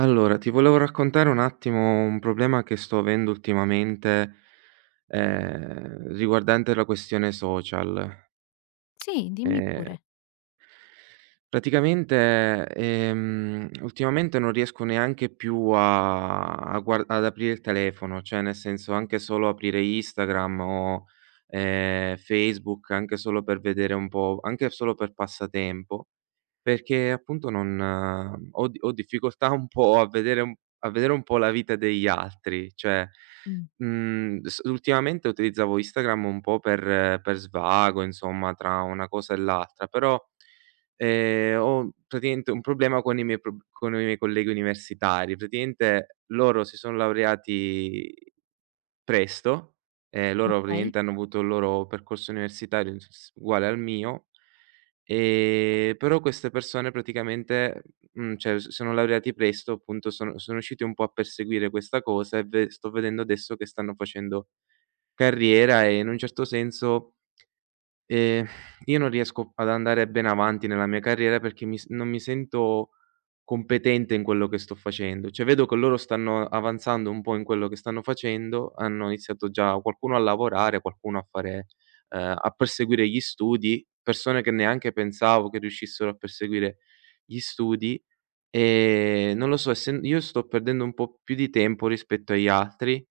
Allora, ti volevo raccontare un attimo un problema che sto avendo ultimamente, riguardante la questione social. Sì, dimmi Ehm, pure. praticamente, ultimamente non riesco neanche più a a guar ad aprire il telefono, cioè nel senso anche solo aprire Instagram o, Facebook, anche solo per vedere un po', anche solo per passatempo, perché appunto non ho difficoltà un po' a vedere un, a vedere un po' la vita degli altri. Cioè, Mh. mhmm, s ultimamente utilizzavo Instagram un po' per svago, insomma, tra una cosa e l'altra. Però, ho praticamente un problema con i miei prob con i miei colleghi universitari. Praticamente loro si son laureati presto. Loro Okay. praticamente hanno avuto il loro percorso universitario s s uguale al mio, però queste persone praticamente, cioè s sono laureati presto, appunto sono riusciti un po' a perseguire questa cosa, e ve sto vedendo adesso che stanno facendo carriera. E in un certo senso, Ehm, io non riesco ad andare bene avanti nella mia carriera perché mi s non mi sento competente in quello che sto facendo. Cioè vedo che loro stanno avanzando un po' in quello che stanno facendo, hanno iniziato già qualcuno a lavorare, qualcuno a fare, a perseguire gli studi, persone che neanche pensavo che riuscissero a perseguire gli studi. Non lo so, essen io sto perdendo un po' più di tempo rispetto agli altri.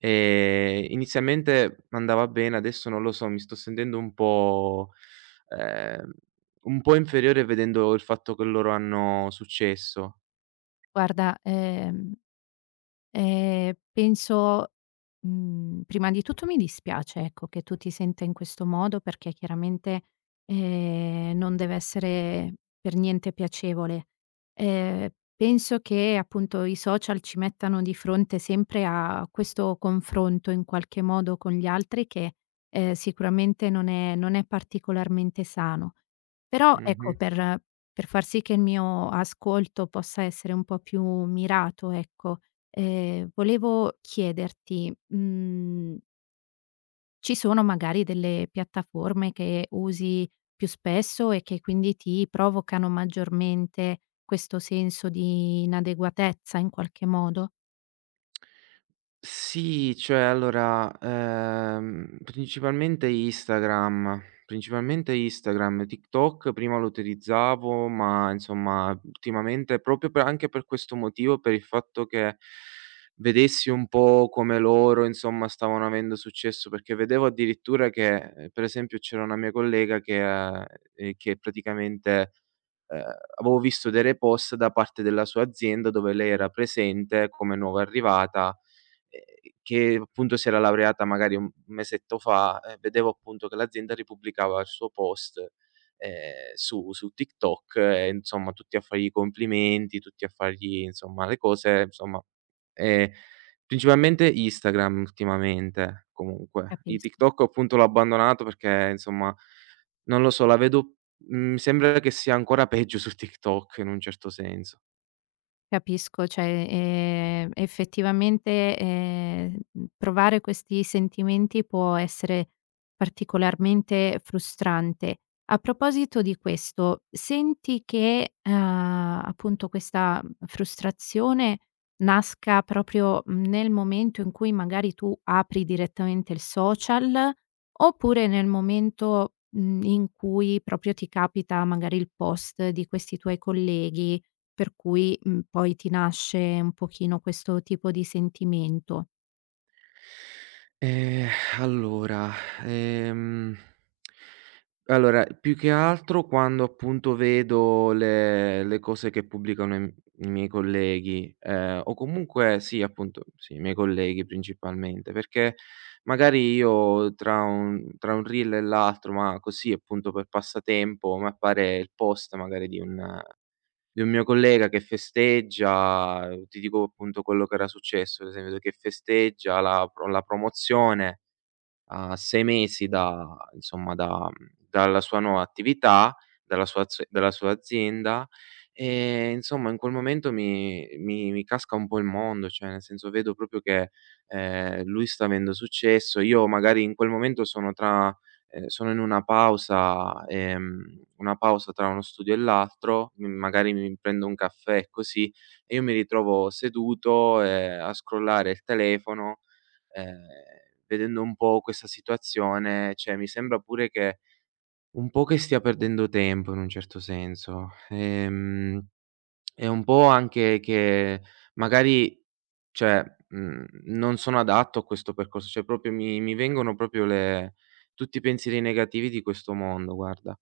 Inizialmente andava bene, adesso non lo so, mi sto sentendo un po', ehm, un po' inferiore vedendo il fatto che loro hanno successo. Guarda, penso prima di tutto mi dispiace, ecco, che tu ti senta in questo modo perché chiaramente, non deve essere per niente piacevole. Ehm, penso che appunto i social ci mettano di fronte sempre a questo confronto in qualche modo con gli altri che, sicuramente non è particolarmente sano. Però ecco, Mh-mh. per far sì che il mio ascolto possa essere un po' più mirato, ecco, volevo chiederti, ci sono magari delle piattaforme che usi più spesso e che quindi ti provocano maggiormente questo senso di inadeguatezza in qualche modo? Sì, cioè allora, principalmente Instagram, principalmente Instagram. TikTok prima lo utilizzavo, ma insomma ultimamente proprio per, anche per questo motivo, per il fatto che vedessi un po' come loro insomma stavano avendo successo, perché vedevo addirittura che, per esempio c'era una mia collega che, ehm, che praticamente, ehm, avevo visto dei repost da parte della sua azienda dove lei era presente come nuova arrivata, ehm, che appunto si era laureata magari un mesetto fa, e vedevo appunto che l'azienda ripubblicava il suo post, su TikTok, e insomma tutti a fargli i complimenti, tutti a fargli insomma le cose, insomma, ehm, principalmente Instagram ultimamente comunque. I Capis TikTok appunto l'ho abbandonato perché insomma, non lo so, la vedo, mi sembra che sia ancora peggio su TikTok in un certo senso. Capisco, cioè, effettivamente, provare questi sentimenti può essere particolarmente frustrante. A proposito di questo, senti che, appunto questa frustrazione nasca proprio nel momento in cui magari tu apri direttamente il social, oppure nel momento, in cui proprio ti capita magari il post di questi tuoi colleghi per cui, poi ti nasce un pochino questo tipo di sentimento. Ehm, allora, ehm allora, più che altro quando appunto vedo le cose che pubblicano i miei colleghi, o comunque sì, appunto, sì, i miei colleghi principalmente, perché magari io tra un reel e l'altro, ma così appunto per passatempo, mi appare il post magari di un, di un mio collega che festeggia, ti dico appunto quello che era successo, ad esempio, che festeggia la promozione a 6 mesi da insomma, dalla sua nuova attività, dalla sua azienda, e insomma in quel momento mi casca un po' il mondo. Cioè nel senso, vedo proprio che, lui sta avendo successo, io magari in quel momento sono tra, sono in una pausa tra uno studio e l'altro, m magari mi prendo un caffè e così, e io mi ritrovo seduto, a scrollare il telefono, ehm, vedendo un po' questa situazione. Cioè mi sembra pure che un po' che stia perdendo tempo in un certo senso, e un po' anche che magari, cioè, non sono adatto a questo percorso. Cioè proprio mi vengono proprio le tutti i pensieri negativi di questo mondo, guarda.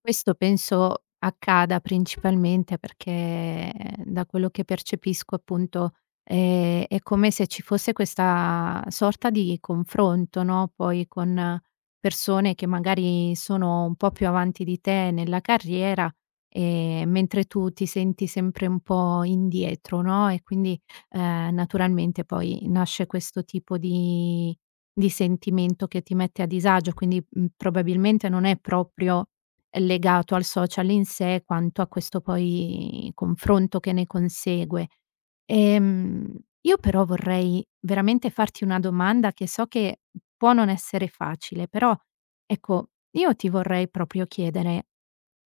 Questo penso accada principalmente perché da quello che percepisco appunto, è come se ci fosse questa sorta di confronto, no, poi con persone che magari sono un po' più avanti di te nella carriera, mentre tu ti senti sempre un po' indietro, no, e quindi, naturalmente poi nasce questo tipo di sentimento che ti mette a disagio, quindi, probabilmente non è proprio legato al social in sé, quanto a questo poi confronto che ne consegue. Ehm, io però vorrei veramente farti una domanda che so che può non essere facile, però ecco, io ti vorrei proprio chiedere: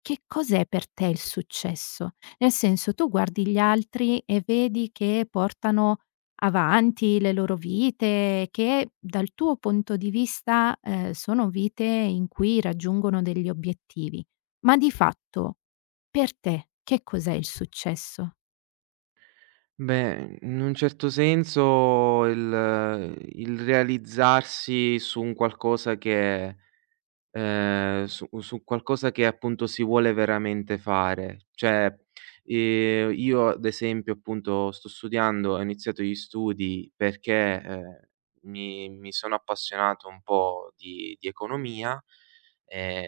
che cos'è per te il successo? Nel senso, tu guardi gli altri e vedi che portano avanti le loro vite, che dal tuo punto di vista, sono vite in cui raggiungono degli obiettivi. Ma di fatto, per te che cos'è il successo? Beh, in un certo senso, il realizzarsi su un qualcosa che, su qualcosa che appunto si vuole veramente fare. Cioè, io ad esempio appunto sto studiando, ho iniziato gli studi perché, mi sono appassionato un po' di economia, ehm,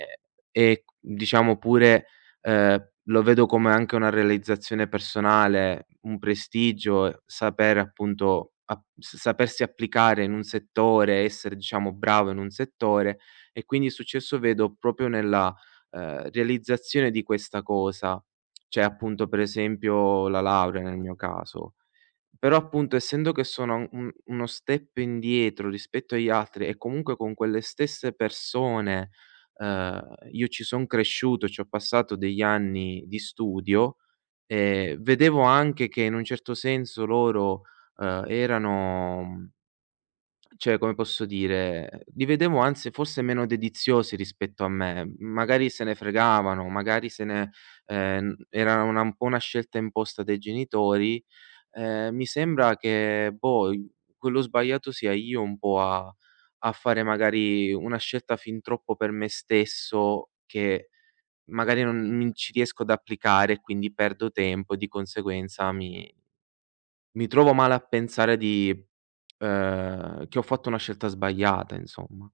e diciamo pure, lo vedo come anche una realizzazione personale, un prestigio, saper appunto ap s sapersi applicare in un settore, essere diciamo bravo in un settore, e quindi il successo vedo proprio nella, realizzazione di questa cosa, cioè appunto per esempio la laurea nel mio caso. Però appunto essendo che sono uno step indietro rispetto agli altri, e comunque con quelle stesse persone, ehm, io ci son cresciuto, ci ho passato degli anni di studio, vedevo anche che in un certo senso loro, erano, cioè, come posso dire, li vedevo anzi forse meno dediziosi rispetto a me. Magari se ne fregavano, magari se ne, era una, un po' una scelta imposta dai genitori. Mi sembra che, boh, i quello sbagliato sia io, un po' a fare magari una scelta fin troppo per me stesso, che magari non ci riesco ad applicare, e quindi perdo tempo, e di conseguenza mi trovo male a pensare di, che ho fatto una scelta sbagliata, insomma.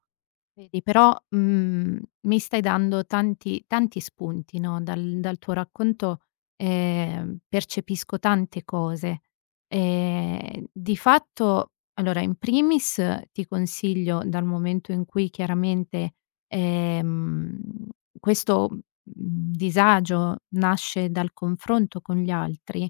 Vedi, però, mi stai dando tanti spunti, no, dal tuo racconto, percepisco tante cose. Di fatto allora, in primis ti consiglio, dal momento in cui chiaramente, ehm, questo, disagio nasce dal confronto con gli altri,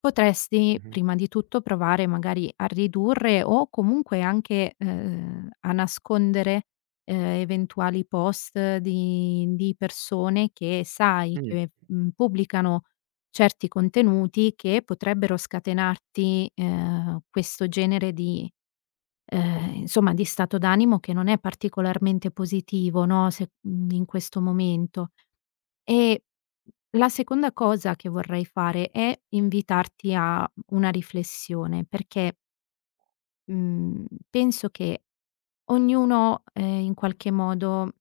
potresti Mh-mh. prima di tutto provare magari a ridurre o comunque anche, a nascondere eventuali post di persone che sai Mh, che, pubblicano certi contenuti che potrebbero scatenarti, questo genere di insomma di stato d'animo che non è particolarmente positivo, no, se in questo momento. E la seconda cosa che vorrei fare è invitarti a una riflessione, perché, mhmm, penso che ognuno, in qualche modo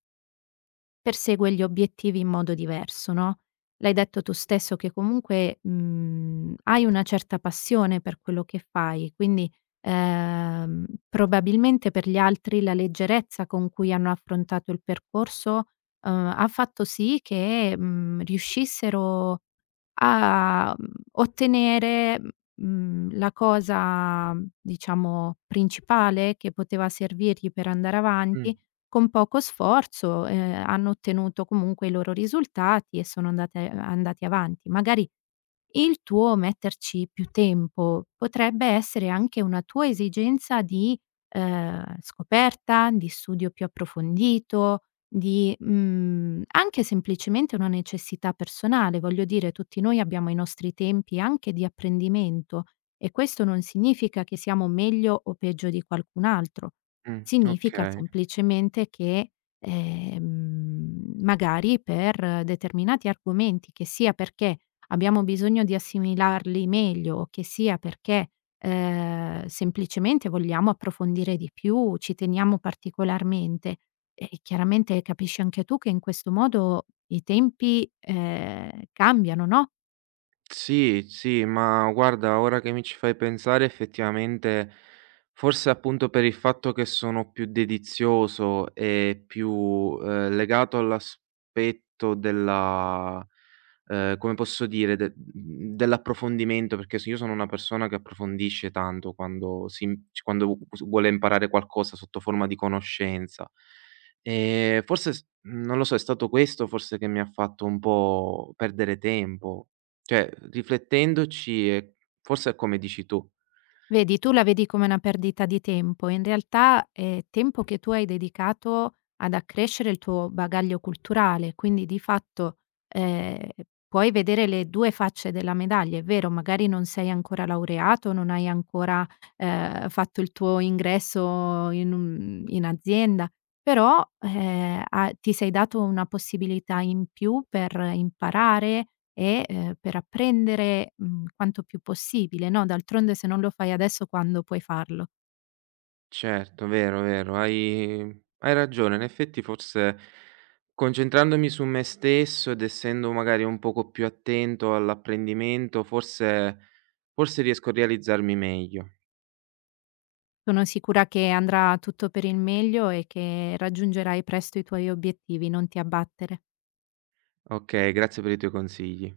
persegue gli obiettivi in modo diverso, no, l'hai detto tu stesso che comunque, hai una certa passione per quello che fai, quindi, probabilmente per gli altri la leggerezza con cui hanno affrontato il percorso, ha fatto sì che, riuscissero a, ottenere, la cosa, diciamo, principale che poteva servirgli per andare mh, avanti, con poco sforzo, hanno ottenuto comunque i loro risultati e sono andate andati avanti. Magari il tuo metterci più tempo potrebbe essere anche una tua esigenza di, scoperta, di studio più approfondito, di, anche semplicemente una necessità personale. Voglio dire, tutti noi abbiamo i nostri tempi anche di apprendimento e questo non significa che siamo meglio o peggio di qualcun altro. Significa okay. semplicemente che, magari per determinati argomenti, che sia perché abbiamo bisogno di assimilarli meglio, che sia perché, semplicemente vogliamo approfondire di più, ci teniamo particolarmente. E chiaramente capisci anche tu che in questo modo i tempi, cambiano, no. Sì, sì, ma guarda, ora che mi ci fai pensare, effettivamente, forse appunto per il fatto che sono più dedizioso e più, legato all'aspetto della, come posso dire, dell'approfondimento, perché s io sono una persona che approfondisce tanto quando si im c quando u s vuole imparare qualcosa sotto forma di conoscenza. Forse s non lo so, è stato questo forse che mi ha fatto un po' perdere tempo. Cioè, riflettendoci, e forse è come dici tu. Vedi, tu la vedi come una perdita di tempo, in realtà è tempo che tu hai dedicato ad accrescere il tuo bagaglio culturale, quindi di fatto, ehm, puoi vedere le 2 facce della medaglia. È vero, magari non sei ancora laureato, non hai ancora, fatto il tuo ingresso in un in azienda, però, ha ti sei dato una possibilità in più per imparare, e, per apprendere, quanto più possibile, no, d'altronde se non lo fai adesso quando puoi farlo? Certo, vero, vero, hai ragione. In effetti forse concentrandomi su me stesso ed essendo magari un poco più attento all'apprendimento, forse, forse riesco a realizzarmi meglio. Sono sicura che andrà tutto per il meglio e che raggiungerai presto i tuoi obiettivi, non ti abbattere. Okay, grazie per i tuoi consigli.